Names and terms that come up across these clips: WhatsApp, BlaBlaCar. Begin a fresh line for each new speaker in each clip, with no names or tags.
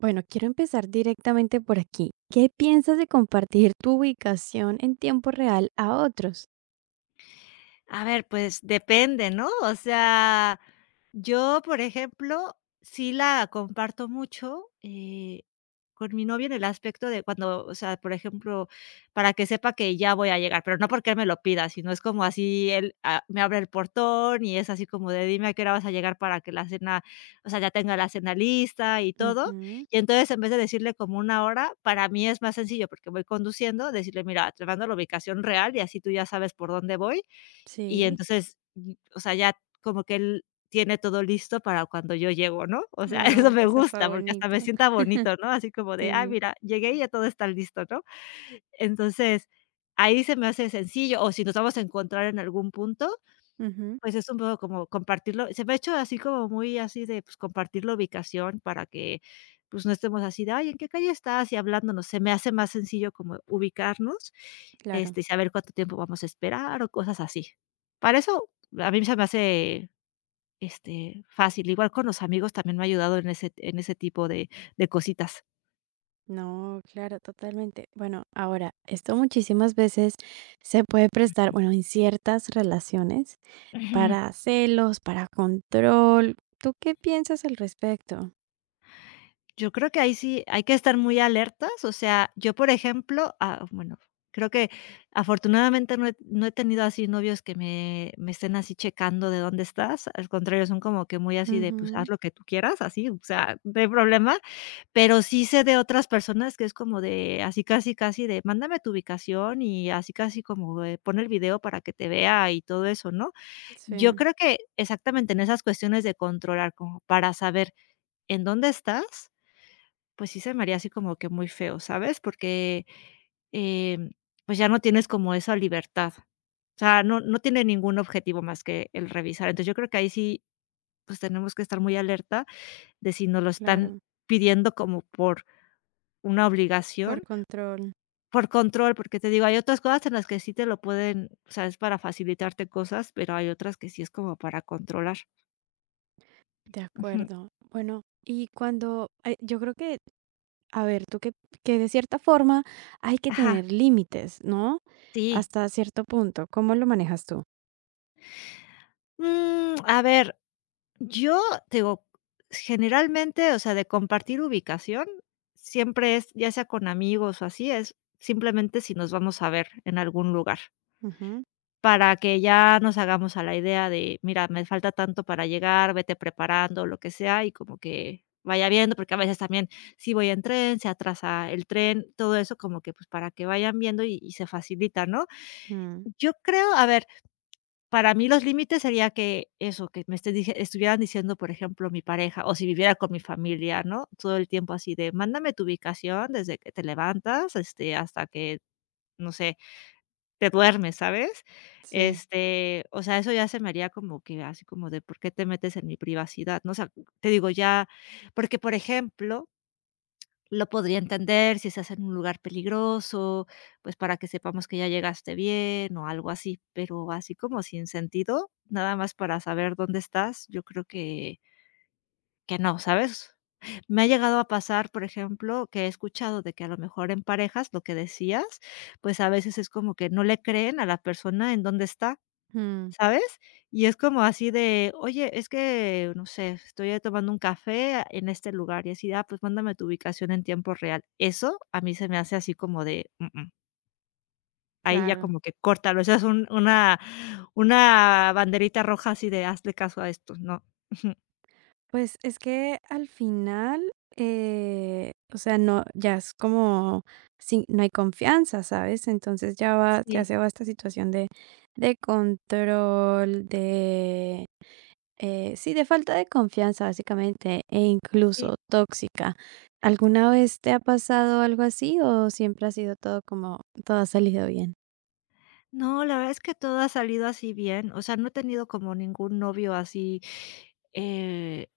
Bueno, quiero empezar directamente por aquí. ¿Qué piensas de compartir tu ubicación en tiempo real a otros?
A ver, pues depende, ¿no? O sea, yo, por ejemplo, sí la comparto mucho, con mi novio en el aspecto de cuando, o sea, por ejemplo, para que sepa que ya voy a llegar, pero no porque él me lo pida, sino es como así él, ah, me abre el portón y es así como de: "Dime a qué hora vas a llegar para que la cena", o sea, ya tenga la cena lista y todo.
Ujú.
Y entonces, en vez de decirle como una hora, para mí es más sencillo, porque voy conduciendo, decirle: "Mira, te mando la ubicación real y así tú ya sabes por dónde voy", y
Sí.
entonces, o sea, ya como que él tiene todo listo para cuando yo llego, ¿no? O sea, eso
Ah,
me
pues está
gusta, porque hasta
bonito.
me sienta bonito, ¿no? Así como de: "Ah,
Sí.
mira, llegué y ya todo está listo", ¿no? Entonces, ahí se me hace sencillo, o si nos vamos a encontrar en algún punto,
Ujú,
pues es un poco como compartirlo, se me ha hecho así como muy así de, pues, compartir la ubicación para que, pues, no estemos así de: "Ay, ¿en qué calle estás?", y hablándonos. Se me hace más sencillo como ubicarnos,
claro.
este, y saber cuánto tiempo vamos a esperar o cosas así. Para eso, a mí se me hace, este, fácil. Igual con los amigos también me ha ayudado en ese tipo de cositas.
No, claro, totalmente. Bueno, ahora, esto muchísimas veces se puede prestar, bueno, en ciertas relaciones,
Ujú.
para celos, para control. ¿Tú qué piensas al respecto?
Yo creo que ahí sí hay que estar muy alertas, o sea, yo, por ejemplo, ah, bueno, creo que afortunadamente no he tenido así novios que me estén así checando de dónde estás, al contrario, son como que muy así de, pues, haz
Ujú.
lo que tú quieras, así, o sea, no hay problema, pero sí sé de otras personas que es como de así casi casi de: "Mándame tu ubicación", y así casi como de: "Pon el video para que te vea", y todo eso, ¿no? Yo
Sí,
creo que exactamente en esas cuestiones de controlar, como para saber en dónde estás pues sí se me haría así como que muy feo, ¿sabes? Porque, em, pues ya no tienes como esa libertad. O sea, no tiene ningún objetivo más que el revisar. Entonces, yo creo que ahí sí, pues tenemos que estar muy alerta de si nos lo están
claro.
pidiendo como por una
Por
obligación,
control.
por control, porque te digo, hay otras cosas en las que sí te lo pueden, o sea, es para facilitarte cosas, pero hay otras que sí es como para controlar.
De
Ujú.
acuerdo. Bueno, y cuando, yo creo que, a ver, tú que de cierta forma hay que
Ajá,
tener límites, ¿no?
sí.
Hasta cierto punto. ¿Cómo lo manejas tú?
A ver. Yo, te digo, generalmente, o sea, de compartir ubicación, siempre es, ya sea con amigos o así, es simplemente si nos vamos a ver en algún lugar,
Ujú.
para que ya nos hagamos a la idea de, mira, me falta tanto para llegar, vete preparando, lo que sea, y como que vaya viendo, porque a veces también si voy en tren, se atrasa el tren, todo eso como que pues para que vayan viendo y se facilita, ¿no?
mm,
Yo creo, a ver, para mí los límites sería que eso, que me estés dije estuvieran diciendo, por ejemplo, mi pareja, o si viviera con mi familia, ¿no? Todo el tiempo así de: "Mándame tu ubicación desde que te levantas, este, hasta que, no sé, te duermes", ¿sabes?
sí.
Este, o sea, eso ya se me haría como que así como de: "¿Por qué te metes en mi privacidad?", ¿no? O sea, te digo, ya porque, por ejemplo, lo podría entender si estás en un lugar peligroso, pues, para que sepamos que ya llegaste bien o algo así, pero así como sin sentido, nada más para saber dónde estás, yo creo que no, ¿sabes? Me ha llegado a pasar, por ejemplo, que he escuchado de que a lo mejor en parejas, lo que decías, pues, a veces es como que no le creen a la persona en dónde está.
Mm,
¿Sabes? Y es como así de: "Oye, es que, no sé, estoy tomando un café en este lugar", y así "Ah, pues mándame tu ubicación en tiempo real". Eso a mí se me hace así como de: "Mm, mm". Ahí ya
claro.
como que córtalo, esa es un una banderita roja así de hazle caso a esto, ¿no? Ujú.
Pues es que al final, o sea, no, ya es como, no hay confianza, ¿sabes? Entonces ya va, ya
Sí,
se va esta situación de control, de sí, de falta de confianza, básicamente, e
sí.
incluso tóxica. ¿Alguna vez te ha pasado algo así o siempre ha sido todo como, todo ha salido bien?
No, la verdad es que todo ha salido así bien, o sea, no he tenido como ningún novio así, eh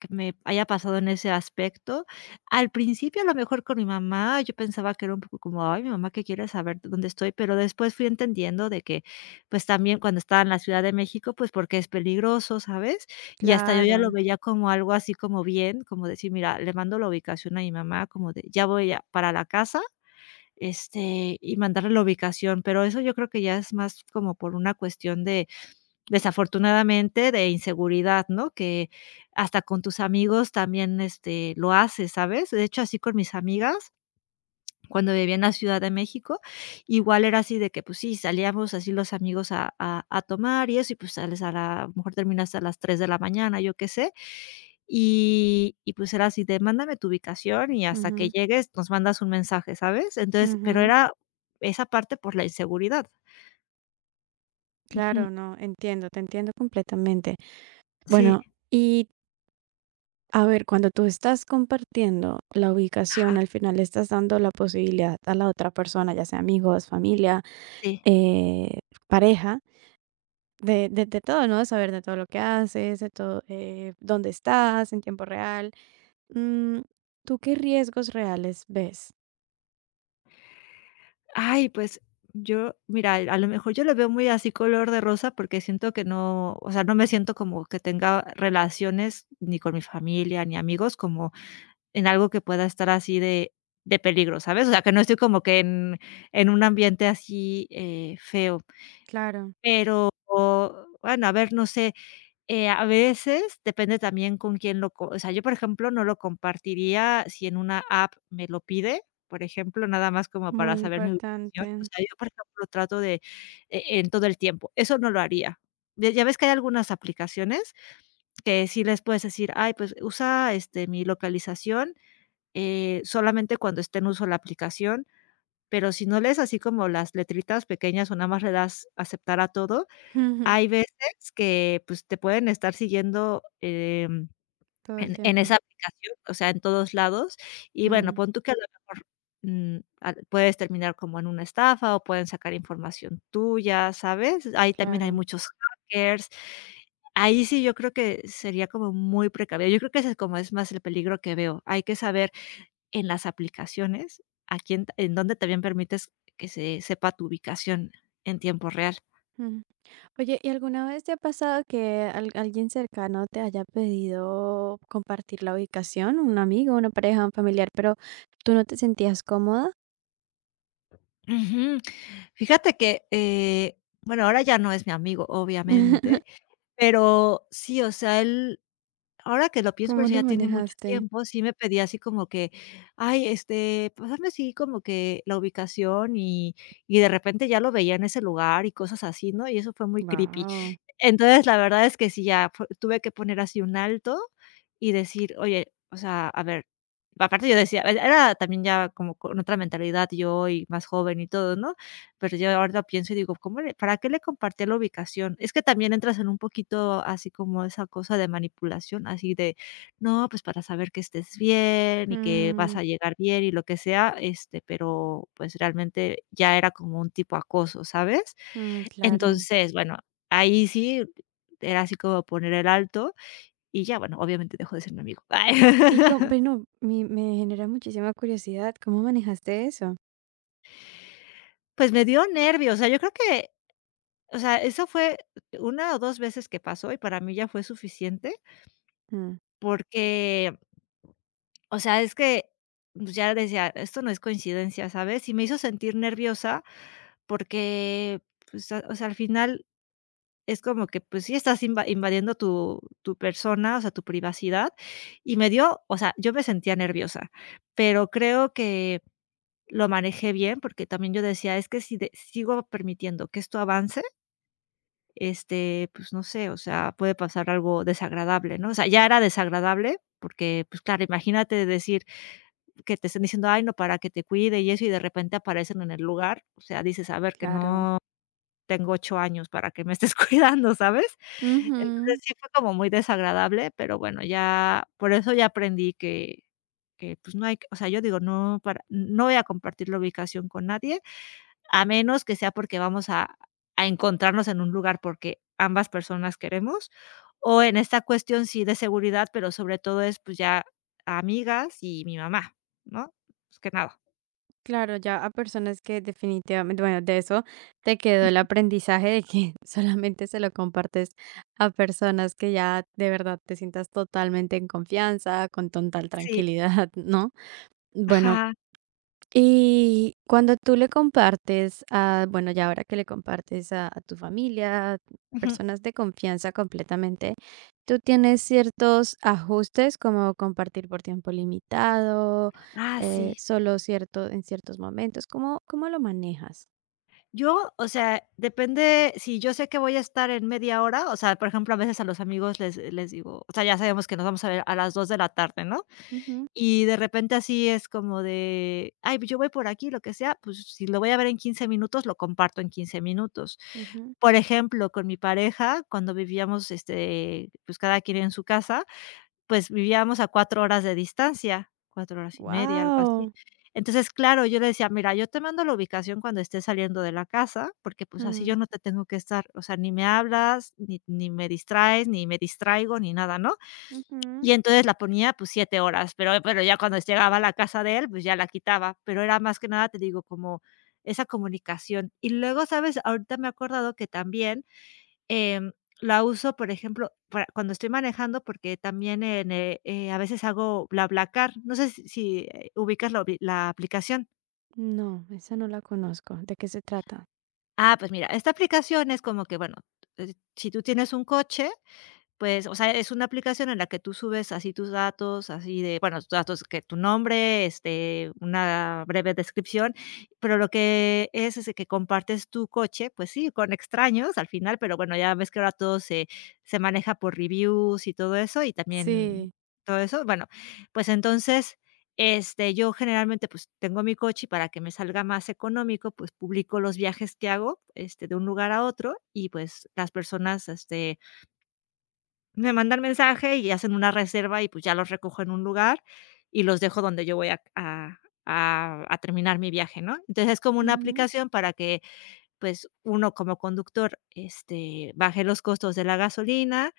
que me haya pasado en ese aspecto. Al principio, a lo mejor con mi mamá, yo pensaba que era un poco como, ay, mi mamá que quiere saber dónde estoy, pero después fui entendiendo de que, pues también cuando estaba en la Ciudad de México, pues porque es peligroso, ¿sabes? Y hasta yo ya lo
Claro,
veía como algo así como bien, como decir, mira, le mando la ubicación a mi mamá, como de, para la casa, este, y mandarle la ubicación, pero eso yo creo que ya es más como por una cuestión de desafortunadamente, de inseguridad, ¿no? Que hasta con tus amigos también, este, lo haces, ¿sabes? De hecho, así con mis amigas, cuando vivía en la Ciudad de México, igual era así de que, pues sí, salíamos así los amigos a tomar y eso, y pues sales a la a lo mejor terminas a las 3 de la mañana, yo qué sé. Y pues era así de: "Mándame tu ubicación y hasta que
ujú,
llegues nos mandas un mensaje", ¿sabes? Entonces, pero
ujú.
era esa parte por la inseguridad. Ujú.
Claro, no, entiendo, te entiendo completamente.
Sí.
Bueno, y a ver, cuando tú estás compartiendo la ubicación,
Ajá.
al final le estás dando la posibilidad a la otra persona, ya sea amigos, familia,
Sí.
eh, pareja, de de todo, ¿no? Saber de todo lo que haces, de todo, dónde estás en tiempo real. Mm, ¿tú qué riesgos reales ves?
Ay, pues yo, mira, a lo mejor yo lo veo muy así color de rosa porque siento que no, o sea, no me siento como que tenga relaciones ni con mi familia ni amigos como en algo que pueda estar así de peligro, ¿sabes? O sea, que no estoy como que en un ambiente así, feo,
Claro,
pero, o, bueno, a ver, no sé. A veces depende también con quién lo co o sea, yo, por ejemplo, no lo compartiría si en una app me lo pide, por ejemplo, nada más como para
muy
saber mi ubicación.
importante.
O sea, yo, por ejemplo, trato de en todo el tiempo. Eso no lo haría. Ya ves que hay algunas aplicaciones que sí les puedes decir: "Ay, pues usa, este, mi localización, solamente cuando esté en uso la aplicación", pero si no lees así como las letritas pequeñas o nada más le das aceptar a todo, hay veces que, pues, te pueden estar siguiendo,
Todo el
en
tiempo.
esa aplicación, o sea, en todos lados. Y bueno,
Mm,
pon tú que a lo mejor, al puedes terminar como en una estafa o pueden sacar información tuya, ¿sabes? Ahí también hay
claro.
muchos hackers. Ahí sí yo creo que sería como muy precavido. Yo creo que ese es como es más el peligro que veo. Hay que saber en las aplicaciones a quién en dónde también permites que se sepa tu ubicación en tiempo real.
Mm. Oye, ¿y alguna vez te ha pasado que al alguien cercano te haya pedido compartir la ubicación? Un amigo, una pareja, un familiar, pero tú no te sentías cómoda.
Ujú. Fíjate que, bueno, ahora ya no es mi amigo, obviamente, pero sí, o sea, él, ahora que lo pienso, pero
¿Cómo
sí
lo
ya tiene mucho
manejaste?
tiempo, sí me pedía así como que, ay, este, pásame así como que la ubicación y de repente ya lo veía en ese lugar y cosas así, ¿no? Y eso fue muy creepy.
Wow.
Entonces, la verdad es que sí, ya tuve que poner así un alto y decir, oye, o sea, a ver, aparte yo decía, era también ya como con otra mentalidad yo y más joven y todo, ¿no? Pero yo ahora lo pienso y digo, ¿cómo le para qué le compartía la ubicación? Es que también entras en un poquito así como esa cosa de manipulación, así de, no, pues para saber que estés bien y que vas
Mm,
a llegar bien y lo que sea, este, pero pues realmente ya era como un tipo acoso, ¿sabes?
mm, claro.
Entonces, bueno, ahí sí era así como poner el alto y ya, bueno, obviamente dejó de ser mi amigo. Ay,
Y con bueno, mi me genera muchísima curiosidad, ¿cómo manejaste eso?
pues me dio nervios, o sea, yo creo que o sea, eso fue una o 2 veces que pasó, y para mí ya fue suficiente,
Mm,
porque, o sea, es que, pues, ya decía: "Esto no es coincidencia", ¿sabes? Y me hizo sentir nerviosa porque, pues, a o sea, al final es como que, pues sí, estás invadiendo tu persona, o sea, tu privacidad, y me dio, o sea, yo me sentía nerviosa, pero creo que lo manejé bien, porque también yo decía: "Es que si de sigo permitiendo que esto avance". Este, pues, no sé, o sea, puede pasar algo desagradable, ¿no? O sea, ya era desagradable porque, pues, claro, imagínate decir que te estén diciendo: "Ay, no, para que te cuide y eso", y de repente aparecen en el lugar, o sea, dices: "A ver, que
claro.
no tengo 8 años para que me estés cuidando", ¿sabes? Entonces,
Ujú.
sí fue como muy desagradable, pero bueno, ya por eso ya aprendí que, pues, no hay que o sea, yo digo, no voy a compartir la ubicación con nadie a menos que sea porque vamos a encontrarnos en un lugar porque ambas personas queremos, o en esta cuestión sí de seguridad, pero sobre todo es, pues, ya amigas y mi mamá, ¿no? Más que nada.
Claro, ya a personas que definitivamente bueno, de eso te quedó el aprendizaje de que solamente se lo compartes a personas que ya de verdad te sientas totalmente en confianza, con total
Sí,
tranquilidad, ¿no? Bueno.
ajá,
Y cuando tú le compartes a, bueno, ya ahora que le compartes a tu familia,
ujú.
personas de confianza completamente, tú tienes ciertos ajustes como compartir por tiempo limitado,
Ah, sí.
solo cierto en ciertos momentos. ¿Cómo, cómo lo manejas?
Yo, o sea, depende si yo sé que voy a estar en media hora, o sea, por ejemplo, a veces a los amigos les digo, o sea, ya sabemos que nos vamos a ver a las 2 de la tarde, ¿no? Y de repente así es como de: "Ay, pues yo voy por aquí", lo que sea, pues si lo voy a ver en 15 minutos, lo comparto en 15 minutos. Por ejemplo, con mi pareja, cuando vivíamos, pues cada quien en su casa, pues vivíamos a 4 horas de distancia, 4 horas y media, algo así.
Wow.
Entonces, claro, yo le decía: "Mira, yo te mando la ubicación cuando estés saliendo de la casa, porque, pues, así yo no te tengo que estar, o sea, ni me hablas, ni me distraes, ni me distraigo, ni nada", ¿no? Y entonces la ponía, pues, 7 horas, pero ya cuando llegaba a la casa de él, pues, ya la quitaba, pero era más que nada, te digo, como esa comunicación. Y luego, ¿sabes? Ahorita me he acordado que también, em, la uso, por ejemplo, para cuando estoy manejando, porque también a veces hago BlaBlaCar, no sé si ubicas la ubli la aplicación.
No, esa no la conozco. ¿De qué se trata?
Ah, pues mira, esta aplicación es como que, bueno, si tú tienes un coche. Pues, o sea, es una aplicación en la que tú subes así tus datos, así de, bueno, tus datos, que tu nombre, este, una breve descripción, pero lo que es de que compartes tu coche, pues sí, con extraños al final, pero bueno, ya ves que ahora todo se se maneja por reviews y todo eso, y también
Sí.
todo eso. Bueno, pues entonces, este, yo generalmente, pues, tengo mi coche y para que me salga más económico, pues, publico los viajes que hago, este, de un lugar a otro y, pues, las personas, este, me mandan mensaje y hacen una reserva y, pues, ya los recojo en un lugar y los dejo donde yo voy a terminar mi viaje, ¿no? Entonces, es como una
Ujú.
aplicación para que, pues, uno como conductor, este, baje los costos de la gasolina.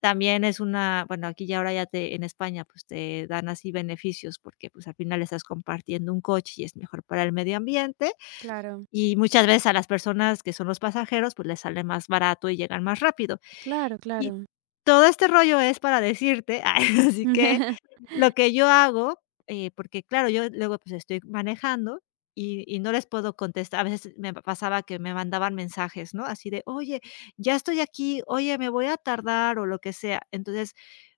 También es una bueno, aquí ya ahora ya te en España, pues, te dan así beneficios porque, pues, al final estás compartiendo un coche y es mejor para el medio ambiente,
Claro,
y muchas veces a las personas que son los pasajeros, pues, les sale más barato y llegan más rápido.
claro,
Y
claro.
todo este rollo es para decirte, ay, así que lo que yo hago, porque claro, yo luego, pues, estoy manejando y no les puedo contestar. A veces me pasaba que me mandaban mensajes, ¿no? Así de: "Oye, ya estoy aquí. Oye, me voy a tardar", o lo que sea. Entonces,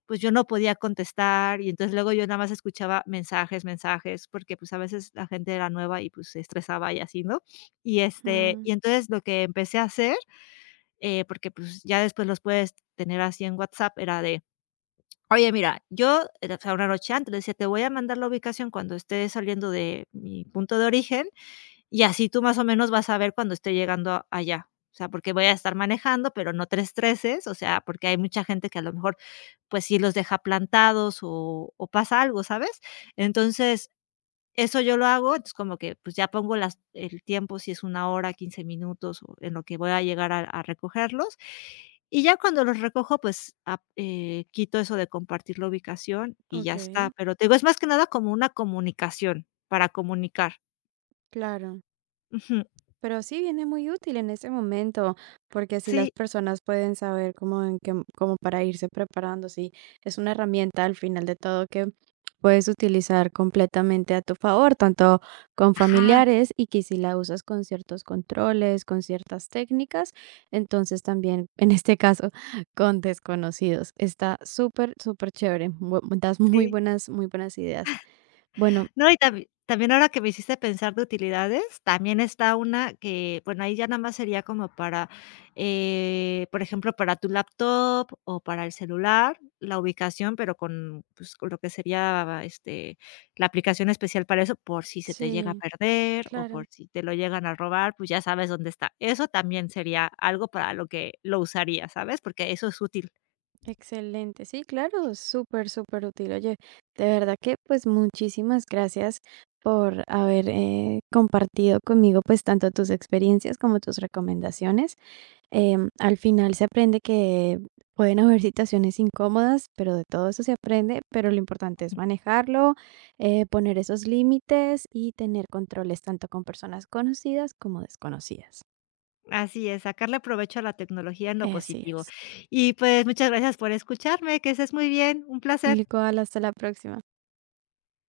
pues, yo no podía contestar y entonces luego yo nada más escuchaba mensajes, mensajes, porque, pues, a veces la gente era nueva y, pues, se estresaba y así, ¿no? Y, este,
Ujú.
y entonces lo que empecé a hacer porque, pues, ya después los puedes tener así en WhatsApp, era de: o sea, una noche antes, le decía: "Te voy a mandar la ubicación cuando esté saliendo de mi punto de origen, y así tú más o menos vas a ver cuando esté allá". O sea, porque voy a estar manejando, pero no te estreses, o sea, porque hay mucha gente que a lo mejor, pues, sí los deja plantados o pasa algo, ¿sabes? Entonces eso yo lo hago, entonces como que, pues, ya pongo las el tiempo, si es 1 hora, 15 minutos, o en lo que voy a llegar a recogerlos. Y ya cuando los recojo, pues, ap quito eso de compartir la ubicación y ya está.
Okey,
Pero te digo, es más que nada como una comunicación, para comunicar.
claro.
Ujú.
Pero sí viene muy útil en ese momento, porque así las
Sí.
personas pueden saber cómo en qué cómo para irse preparando, sí, es una herramienta al final de todo que puedes utilizar completamente a tu favor, tanto con
Ajá.
familiares y que si la usas con ciertos controles, con ciertas técnicas, entonces también, en este caso, con desconocidos. Está súper, superchévere. Bue das muy
Sí.
buenas muy buenas ideas. Bueno.
No, y también ahora que me hiciste pensar de utilidades, también está una que, bueno, ahí ya nada más sería como para, por ejemplo, para tu laptop o para el celular, la ubicación, pero con, pues, con lo que sería, este, la aplicación especial para eso, por si se te llega a
Sí,
perder o por
claro.
si te lo llegan a robar, pues, ya sabes dónde está. Eso también sería algo para lo que lo usaría, ¿sabes? Porque eso es útil.
Excelente, sí, claro, súper, súper útil. Oye, de verdad que pues muchísimas gracias por haber compartido conmigo pues tanto tus experiencias como tus recomendaciones. Em, al final se aprende que pueden haber situaciones incómodas, pero de todo eso se aprende, pero lo importante es manejarlo, poner esos límites y tener controles tanto con personas conocidas como desconocidas.
Así es, sacarle provecho a la tecnología en lo
Así
positivo.
es.
Y, pues, muchas gracias por escucharme, que estés muy bien, un placer.
Igual, hasta la próxima.